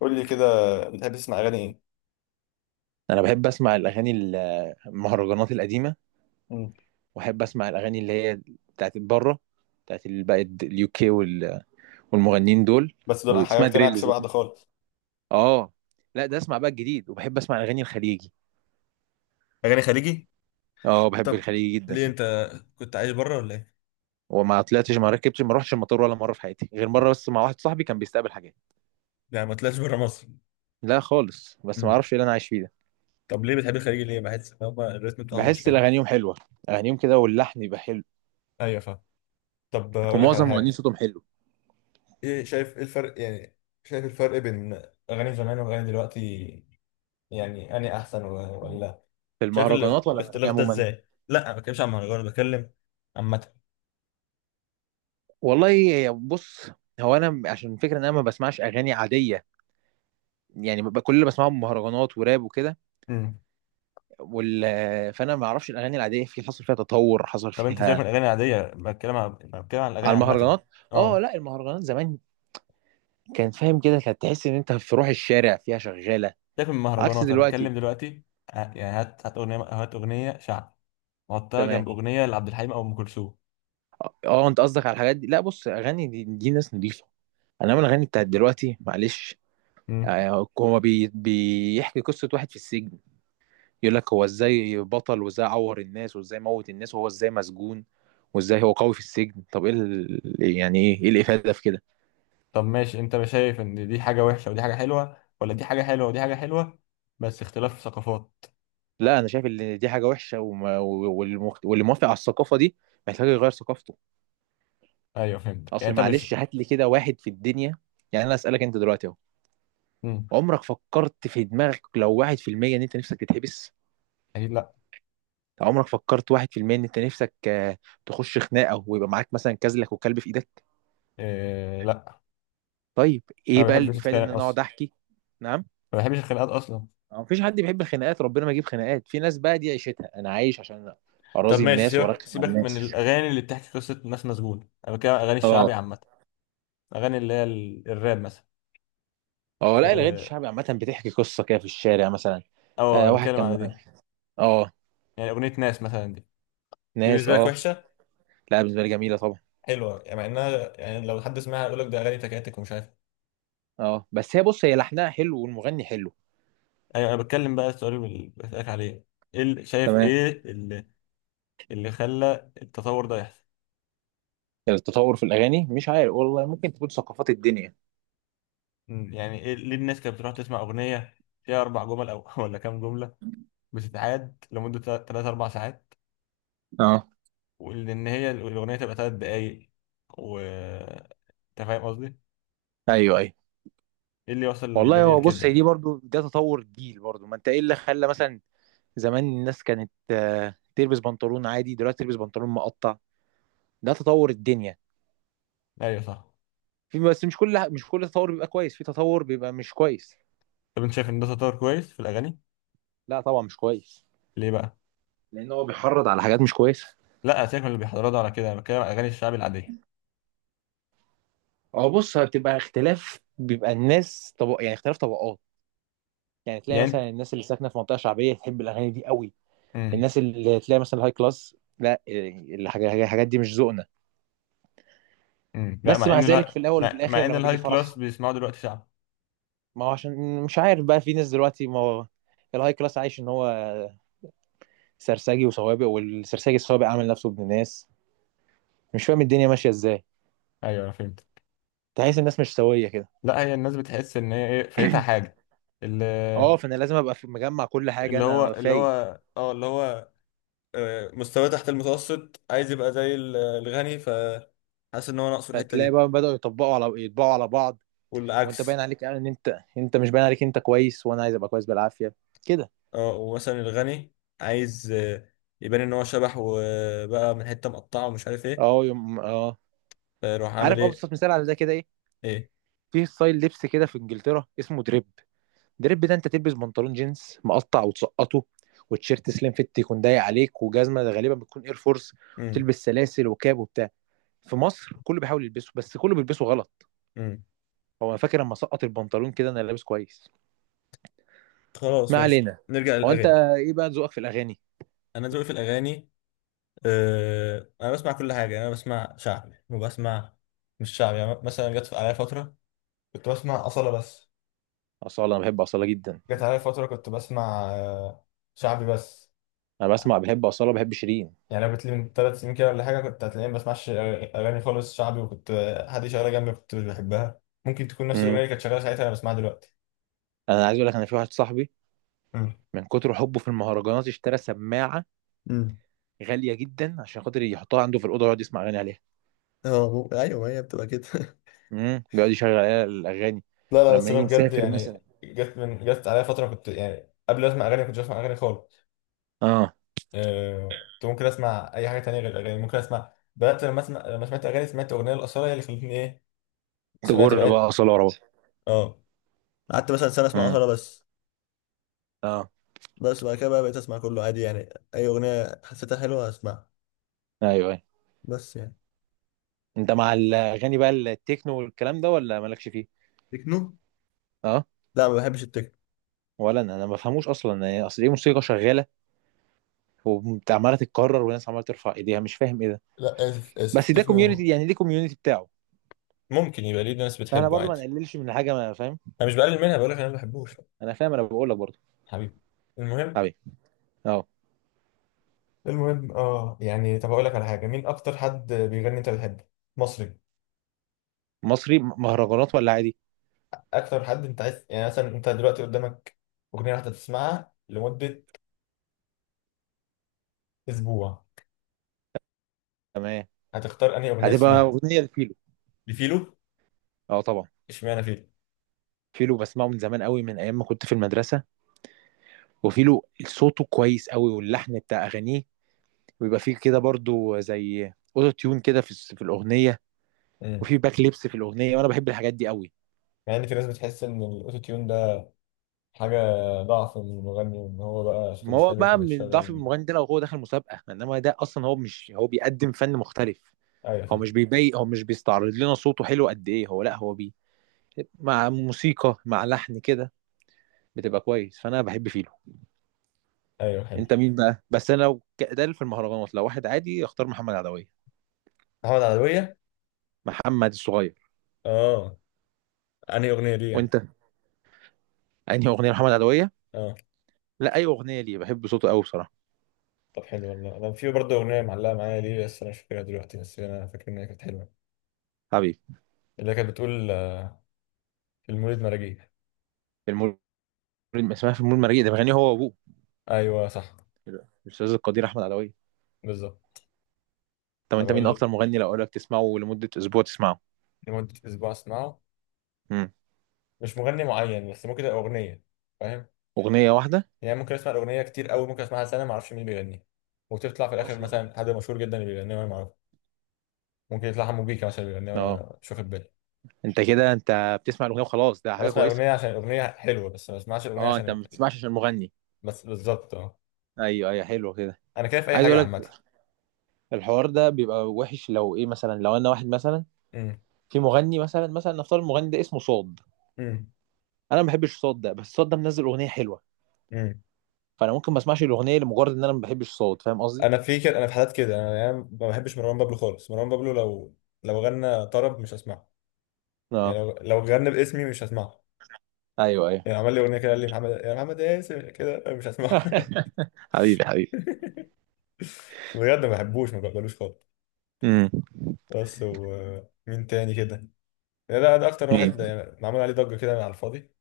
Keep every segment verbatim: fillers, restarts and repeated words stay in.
قول لي كده، بتحب تسمع اغاني ايه؟ انا بحب اسمع الاغاني ال- المهرجانات القديمه، مم. واحب اسمع الاغاني اللي هي بتاعت بره، بتاعت ال- بقى اليو كي والمغنيين دول، بس دول واسمها حاجتين عكس دريلز بعض يعني. خالص. اه، لا ده اسمع بقى الجديد، وبحب اسمع الاغاني الخليجي. اغاني خليجي. اه، بحب طب، الخليجي جدا. ليه انت كنت عايش بره ولا ايه؟ وما طلعتش، ما ركبتش، ما روحش المطار ولا مره في حياتي، غير مره بس مع واحد صاحبي كان بيستقبل حاجات. يعني ما طلعتش بره مصر؟ لا خالص، بس ما مم. اعرفش ايه اللي انا عايش فيه ده. طب، ليه بتحب الخليجي؟ ليه بحس ان هم الريتم بتاعهم مش بحس حلو؟ الاغانيهم حلوه، اغانيهم كده واللحن يبقى حلو. ايوه فاهم. طب هقول لك على ومعظم مغنيين حاجه. صوتهم حلو. ايه، شايف ايه الفرق يعني؟ شايف الفرق بين اغاني زمان واغاني دلوقتي؟ يعني اني احسن و- ولا؟ في شايف ال- المهرجانات ولا الاغاني الاختلاف ده عموما؟ ازاي؟ لا، ما بتكلمش عن مهرجان، بتكلم عامه. والله يا- بص، هو انا عشان الفكره ان انا ما بسمعش اغاني عاديه، يعني ببقى كل اللي بسمعهم مهرجانات وراب وكده وال... فانا ما اعرفش الاغاني العاديه، في حصل فيها تطور، حصل طب انت سيبك من فيها الاغاني العاديه، بتكلم عن بتكلم عن الاغاني على عامه. المهرجانات. اه اه، لا، المهرجانات زمان كان فاهم كده، كانت تحس ان انت في روح الشارع فيها شغاله. سيبك من عكس المهرجانات، انا دلوقتي. بتكلم دلوقتي. ه- يعني، هات هات اغنيه هات اغنيه شعب وحطها تمام. جنب اغنيه لعبد الحليم او ام كلثوم. اه آه، انت قصدك على الحاجات دي؟ لا بص، اغاني دي, دي ناس نضيفه، انما الاغاني بتاعت دلوقتي معلش. مم. آه، هو بي... بيحكي قصه واحد في السجن، يقول لك هو ازاي بطل، وازاي عور الناس، وازاي موت الناس، وهو ازاي مسجون، وازاي هو قوي في السجن. طب ايه ال... يعني ايه ايه الافاده في كده؟ طب ماشي، انت مش شايف ان دي حاجه وحشه ودي حاجه حلوه، ولا دي حاجه حلوه ودي حاجه حلوه، بس اختلاف ثقافات؟ لا انا شايف ان دي حاجه وحشه، وما... والمخ... واللي موافق على الثقافه دي محتاج يغير ثقافته. ايوه فهمت. يعني اصل انت مش... معلش هات لي كده واحد في الدنيا، يعني انا اسالك انت دلوقتي اهو، مم. عمرك فكرت في دماغك لو واحد في المية ان انت نفسك تتحبس؟ اكيد لا. عمرك فكرت واحد في المية ان انت نفسك آه، تخش خناقه ويبقى معاك مثلا كازلك وكلب في ايدك؟ إيه، لا، طيب انا ايه ما بقى بحبش الافاده ان اتخانق انا اصلا. اقعد احكي؟ نعم. ما بحبش الخناقات اصلا. ما فيش حد بيحب الخناقات، ربنا ما يجيب خناقات، في ناس بقى دي عيشتها، انا عايش عشان طب اراضي ماشي، الناس سيبك وارخم على سيبك من الناس. الاغاني اللي بتحكي قصه ناس مسجونه، انا بتكلم عن اغاني الشعبي اه. عامه. اغاني اللي هي ال- الراب مثلا. اه لا، الاغاني اه. الشعبي عامه بتحكي قصه كده في الشارع مثلا. آه، آه، انا واحد بتكلم على كان. دي. اه. يعني اغنيه ناس مثلا دي. دي ناس بالنسبه لك اه. وحشه؟ لا بالنسبه لي جميله طبعا. حلوه يعني؟ مع انها، يعني، لو حد سمعها يقول لك ده اغاني تكاتك ومش عارف إيه. اه بس هي بص، هي لحنها حلو والمغني حلو. ايوه، انا بتكلم بقى، السؤال اللي بسالك عليه، ايه اللي- شايف تمام. ايه اللي اللي خلى التطور ده يحصل. التطور في الاغاني مش عارف والله، ممكن تكون ثقافات الدنيا. مم، يعني، ايه، ليه الناس كانت بتروح تسمع اغنيه فيها اربع جمل او ولا كام جمله، بتتعاد لمده ثلاث اربع ساعات، اه. وان هي الاغنيه تبقى ثلاث دقايق؟ و انت فاهم قصدي. ايوه ايوه. ايه اللي وصل والله الدنيا هو بص، لكده هي دي يعني؟ برضو ده تطور جيل برضو، ما انت ايه اللي خلى مثلا زمان الناس كانت آه، تلبس بنطلون عادي، دلوقتي تلبس بنطلون مقطع؟ ده تطور الدنيا. ايوه صح. في بس مش كل مش كل تطور بيبقى كويس، في تطور بيبقى مش كويس. طب انت شايف ان ده تطور كويس في الاغاني؟ لا طبعا مش كويس. ليه بقى؟ لان هو بيحرض على حاجات مش كويسه. لا، سيبك من اللي بيحضروا ده ولا كده، انا بتكلم على اغاني الشعب العاديه. هو بص، بتبقى اختلاف، بيبقى الناس طب يعني اختلاف طبقات. يعني تلاقي يعني. مثلا الناس اللي ساكنه في منطقه شعبيه تحب الاغاني دي قوي. امم. الناس اللي تلاقي مثلا هاي كلاس، لا إيه، الحاجة- الحاجات دي مش ذوقنا. امم لا، بس مع مع ان ذلك لا في الاول وفي مع, الاخر مع ان لما بيجي الهاي كلاس فرح، بيسمعوا دلوقتي شعب. ما هو عشان مش عارف بقى، في ناس دلوقتي، ما هو الهاي كلاس عايش ان هو سرسجي وسوابق، والسرسجي السوابق عامل نفسه ابن ناس، مش فاهم الدنيا ماشيه ازاي. ايوه انا فهمت. تحس الناس مش سويه كده. لا، هي الناس بتحس ان هي، ايه، فايتها حاجه. اللي... اه، فانا لازم ابقى في- مجمع كل حاجه، اللي هو انا اللي فايق. هو اه اللي هو آه، مستواه تحت المتوسط، عايز يبقى زي ال- الغني، فحاسس ان هو ناقصه الحته فتلاقي دي. بقى بداوا يطبقوا على يطبقوا على بعض. وانت باين والعكس. عليك ان انت انت مش باين عليك انت كويس، وانا عايز ابقى كويس بالعافيه كده. اه، ومثلا الغني عايز آه، يبان ان هو شبح، وبقى من حته مقطعه ومش عارف ايه. اه يوم اه. فيروح عامل عارف ايه. ابسط مثال على ده كده ايه؟ ايه؟ في ستايل لبس كده في انجلترا اسمه دريب. دريب ده انت تلبس بنطلون جينز مقطع وتسقطه، وتيشيرت سليم فيت يكون ضيق عليك، وجزمه غالبا بتكون اير فورس، وتلبس سلاسل وكاب وبتاع. في مصر كله بيحاول يلبسه، بس كله بيلبسه غلط. امم. هو انا فاكر لما سقط البنطلون كده انا لابس كويس. خلاص ما ماشي. علينا. نرجع هو انت للاغاني. ايه بقى ذوقك في الاغاني؟ انا ذوقي في الاغاني. آه انا بسمع كل حاجه. يعني انا بسمع شعبي وبسمع مش شعبي. يعني مثلا، جت عليا فتره كنت بسمع اصاله بس. اصاله، انا بحب اصاله جدا. جت عليا فتره كنت بسمع آه شعبي بس. انا بسمع، بحب اصاله، بحب شيرين. يعني لو قلت لي من ثلاث سنين كده ولا حاجه، كنت هتلاقيني ما بسمعش اغاني خالص. شعبي، وكنت آه، حد شغاله جنبي كنت مش بحبها، ممكن تكون نفس الاغنيه امم. اللي كانت شغاله ساعتها انا بسمعها دلوقتي. انا عايز اقول لك، انا في واحد صاحبي مم. من كتر حبه في المهرجانات اشترى سماعه امم. غاليه جدا عشان خاطر يحطها عنده في الاوضه ويقعد يسمع اغاني عليها. اه، مو- ايوه، هي بتبقى كده. امم، بيقعد يشغل عليها الاغاني. لا، لا، بس ولما انا نيجي بجد نسافر مثلا. يعني، جت من جت عليا فتره، كنت يعني قبل ما اسمع اغاني ما كنتش اسمع اغاني خالص. اه. أه كنت ممكن اسمع اي حاجه تانية غير الاغاني. ممكن اسمع بدات لما اسمع لما سمعت اغاني. سمعت اغنيه الاصاله هي اللي خلتني ايه، سمعت تجر بقى بقيت. اصاله ورا بعض. اه. قعدت مثلا سنه اسمع امم. اصاله بس. اه. بس بعد كده بقى بقيت اسمع كله عادي يعني. اي اغنيه حسيتها حلوه اسمعها. ايوه ايوه. بس يعني. انت مع الاغاني بقى التكنو والكلام ده، ولا مالكش فيه؟ تكنو؟ اه لا، ما بحبش التكنو. ولا انا، انا ما بفهموش اصلا، يعني اصل ايه، موسيقى شغاله وعماله تتكرر، والناس عماله ترفع ايديها، مش فاهم ايه ده. لا، اسف اسف، بس ده كوميونتي، التكنو. يعني دي كوميونتي بتاعه، ممكن يبقى، ليه ناس فاحنا بتحبه برضو ما عادي. نقللش من حاجه ما فاهم. انا مش بقلل منها، بقول لك انا ما بحبوش. انا فاهم، انا بقول لك برضو. حبيبي. المهم. حبيبي. اه. المهم، اه يعني، طب اقول لك على حاجه، مين اكتر حد بيغني انت بتحبه؟ مصري. مصري، م- مهرجانات ولا عادي؟ اكتر حد انت عايز، يعني مثلا، انت دلوقتي قدامك اغنيه واحده تسمعها لمده اسبوع، تمام. هتختار انهي اغنيه هتبقى تسمعها؟ اغنيه لفيلو. لفيلو. اه طبعا. اشمعنى فيلو؟ فيلو بسمعه من زمان قوي، من ايام ما كنت في المدرسه. وفيلو صوته كويس قوي، واللحن بتاع اغانيه ويبقى فيه كده برضو زي اوتو تيون كده في الس- في الاغنيه، امم. وفي باك ليبس في الاغنيه، وانا بحب الحاجات دي قوي. مع ان في ناس بتحس ان الاوتو تيون ده حاجه، ضعف من المغني وان هو بقى صوته ما مش هو حلو بقى من ضعف فبيشتغل. المغني ده لو هو داخل مسابقة، انما ده اصلا هو مش هو بيقدم فن مختلف. ايوه هو صح. مش بيبي، هو مش بيستعرض لنا صوته حلو قد ايه، هو لا هو بي مع موسيقى مع لحن كده بتبقى كويس. فانا بحب فيلو. ايوه حلو. انت مين بقى؟ بس انا لو ك- ده في المهرجانات، لو واحد عادي اختار محمد عدوية، محمد عدويه. محمد الصغير. اه. انهي اغنيه؟ ليه يعني؟ وانت انهي اغنية محمد عدوية؟ اه. لا اي اغنية، ليه بحب صوته قوي بصراحة. طب حلو والله. انا في برضه اغنيه معلقه معايا، ليه بس انا مش فاكرها دلوقتي، بس انا فاكر ان هي كانت حلوه. حبيبي. اللي كانت بتقول آه، في المولد مراجيح. المول، اسمها في المول مريء، ده بيغني هو وابوه، ايوه صح. الاستاذ القدير احمد عدوية. بالظبط. طب طب انت مين اقول اكتر مغني لو اقول لك تسمعه لمدة اسبوع تسمعه؟ لمده اسبوع اسمعه. مم. مش مغني معين بس، ممكن تبقى اغنيه. فاهم اغنيه واحده. يعني؟ ممكن اسمع الاغنيه كتير قوي، ممكن اسمعها سنه ما اعرفش مين بيغنيها، وتطلع في الاخر اصلا بقى. مثلا حد مشهور جدا اللي بيغنيها وانا ما اعرفه. ممكن يطلع حمو بيكا مثلا بيغنيها اه. وانا مش واخد بالي. انت كده انت بتسمع الاغنيه وخلاص، ده انا حاجه بسمع كويسه. الاغنيه عشان الاغنيه حلوه، بس ما بسمعش الاغنيه اه، انت عشان... ما بتسمعش عشان المغني. بس بالظبط، اه. ايوه ايوه، حلو كده. انا كده في اي عايز حاجه اقول لك، عامه. الحوار ده بيبقى وحش لو ايه مثلا، لو انا واحد مثلا، امم. في مغني مثلا مثلا نفترض المغني ده اسمه صاد، امم. انا ما بحبش صاد ده، بس صاد ده منزل اغنيه حلوه، امم. فانا ممكن ما اسمعش الاغنيه لمجرد ان انا ما بحبش صاد. فاهم قصدي؟ انا في كده انا في حالات كده. انا يعني ما بحبش مروان بابلو خالص. مروان بابلو لو لو غنى طرب مش هسمعه. يعني اه. لو لو غنى باسمي مش هسمعه. ايوه ايوه يعني عمل لي اغنيه كده، قال لي محمد يا محمد اسم، كده مش هسمعه. حبيبي حبيبي. بجد ما بحبوش ما بقبلوش خالص. امم. بس ومين تاني كده؟ لا، ده ده اكتر مين؟ واحد يعني، معمول عليه ضجه كده على الفاضي.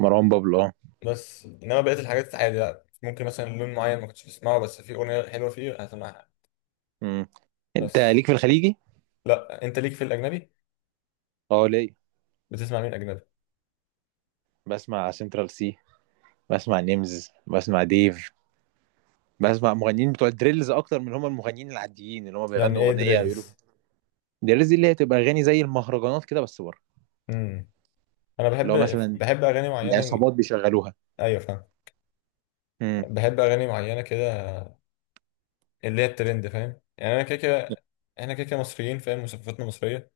مروان بابلو اه. بس انما بقيه الحاجات عادي، لا ممكن مثلا لون معين ما كنتش بسمعه، بس في اغنيه حلوه فيه هسمعها. امم. انت بس. ليك في الخليجي؟ لا، انت ليك في الاجنبي. اه ليه؟ بتسمع مين اجنبي؟ بسمع سنترال سي، بسمع نيمز، بسمع ديف، بسمع مغنيين بتوع الدريلز اكتر من هم المغنيين العاديين اللي هم يعني بيغنوا ايه اغنيه يقولوا. دريلز؟ الدريلز دي اللي هي تبقى اغاني زي المهرجانات كده بس بره. امم. انا بحب. اللي هو مثلا بحب اغاني معينه. العصابات بيشغلوها. ايوه فاهم. امم. بحب اغاني معينه كده، اللي هي الترند. فاهم يعني؟ انا كده كده، احنا كده كده مصريين، فاهم؟ وثقافتنا مصريه.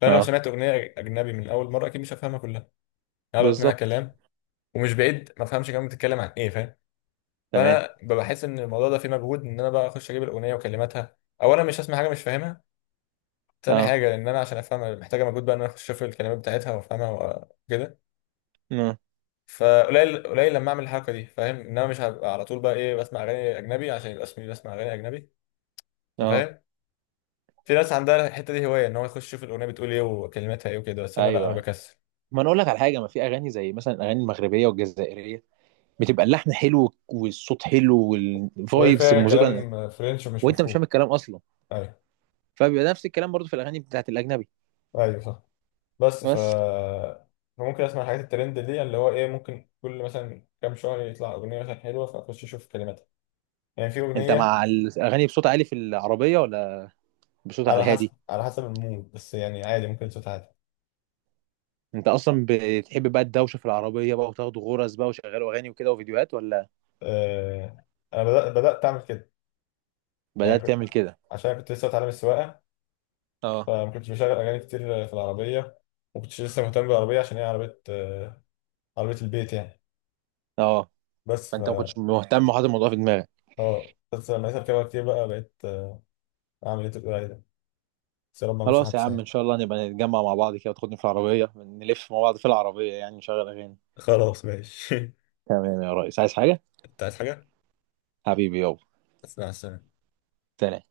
فانا لو اه سمعت اغنيه اجنبي من اول مره، اكيد مش هفهمها كلها. هلقط منها بالظبط. كلام. ومش بعيد ما افهمش كمان بتتكلم عن ايه، فاهم؟ تمام. فانا ببقى حاسس ان الموضوع ده فيه مجهود، ان انا بقى اخش اجيب الاغنيه وكلماتها. اولا، مش هسمع حاجه مش فاهمها. تاني اه. حاجه، ان انا عشان افهمها محتاجه مجهود بقى، ان انا اخش اشوف الكلمات بتاعتها وافهمها. وكده. اه. فقليل قليل لما اعمل الحركه دي، فاهم ان انا مش هبقى على طول بقى، ايه، بسمع اغاني اجنبي عشان يبقى اسمي بسمع اغاني اجنبي. انت اه. فاهم؟ في ناس عندها الحته دي هوايه، ان هو يخش يشوف الاغنيه بتقول ايه وكلماتها ايه وكده، بس انا لا، ايوه انا أيوة. بكسل. ما انا اقول لك على حاجه، ما في اغاني زي مثلا الاغاني المغربيه والجزائريه، بتبقى اللحن حلو والصوت حلو وهي والفايبس فيها الموسيقى، كلام فرنش مش وانت مش فاهم مفهوم. الكلام اصلا. ايوه. فبيبقى نفس الكلام برضو في الاغاني بتاعت الاجنبي. ايوه صح. بس ف... بس. فممكن اسمع حاجات الترند دي، اللي هو ايه، ممكن كل مثلا كام شهر يطلع اغنيه مثلا حلوه فاخش اشوف كلماتها. يعني في انت اغنيه. مع الاغاني بصوت عالي في العربيه، ولا بصوت على على حسب الهادي؟ على حسب المود. بس يعني عادي، ممكن صوت عادي. انت اصلا بتحب بقى الدوشه في العربيه بقى، وتاخدوا غرز بقى وشغلوا اغاني وكده وفيديوهات، ولا؟ أه... انا بدأت بدأت اعمل كده. يعني بدات كنت، تعمل كده. عشان كنت لسه بتعلم السواقه، اه. فما كنتش بشغل اغاني كتير في العربيه. ما كنتش لسه مهتم بالعربيه عشان هي عربيه، آه، عربية البيت يعني. اه، بس ف... فانت ما كنتش مهتم وحاطط الموضوع في دماغك. اه، بس لما لقيت اركبها كتير بقى، بقيت آه، اعمل ايه تقول عليه ده. بس يا رب ما اعملش خلاص يا حادثة عم، ان يعني. شاء الله نبقى نتجمع مع بعض كده وتاخدني في العربيه، نلف مع بعض في العربيه، يعني نشغل اغاني. خلاص ماشي. تمام يا ريس، عايز حاجه؟ انت عايز حاجة؟ حبيبي يابا. بس مع السلامة. سلام.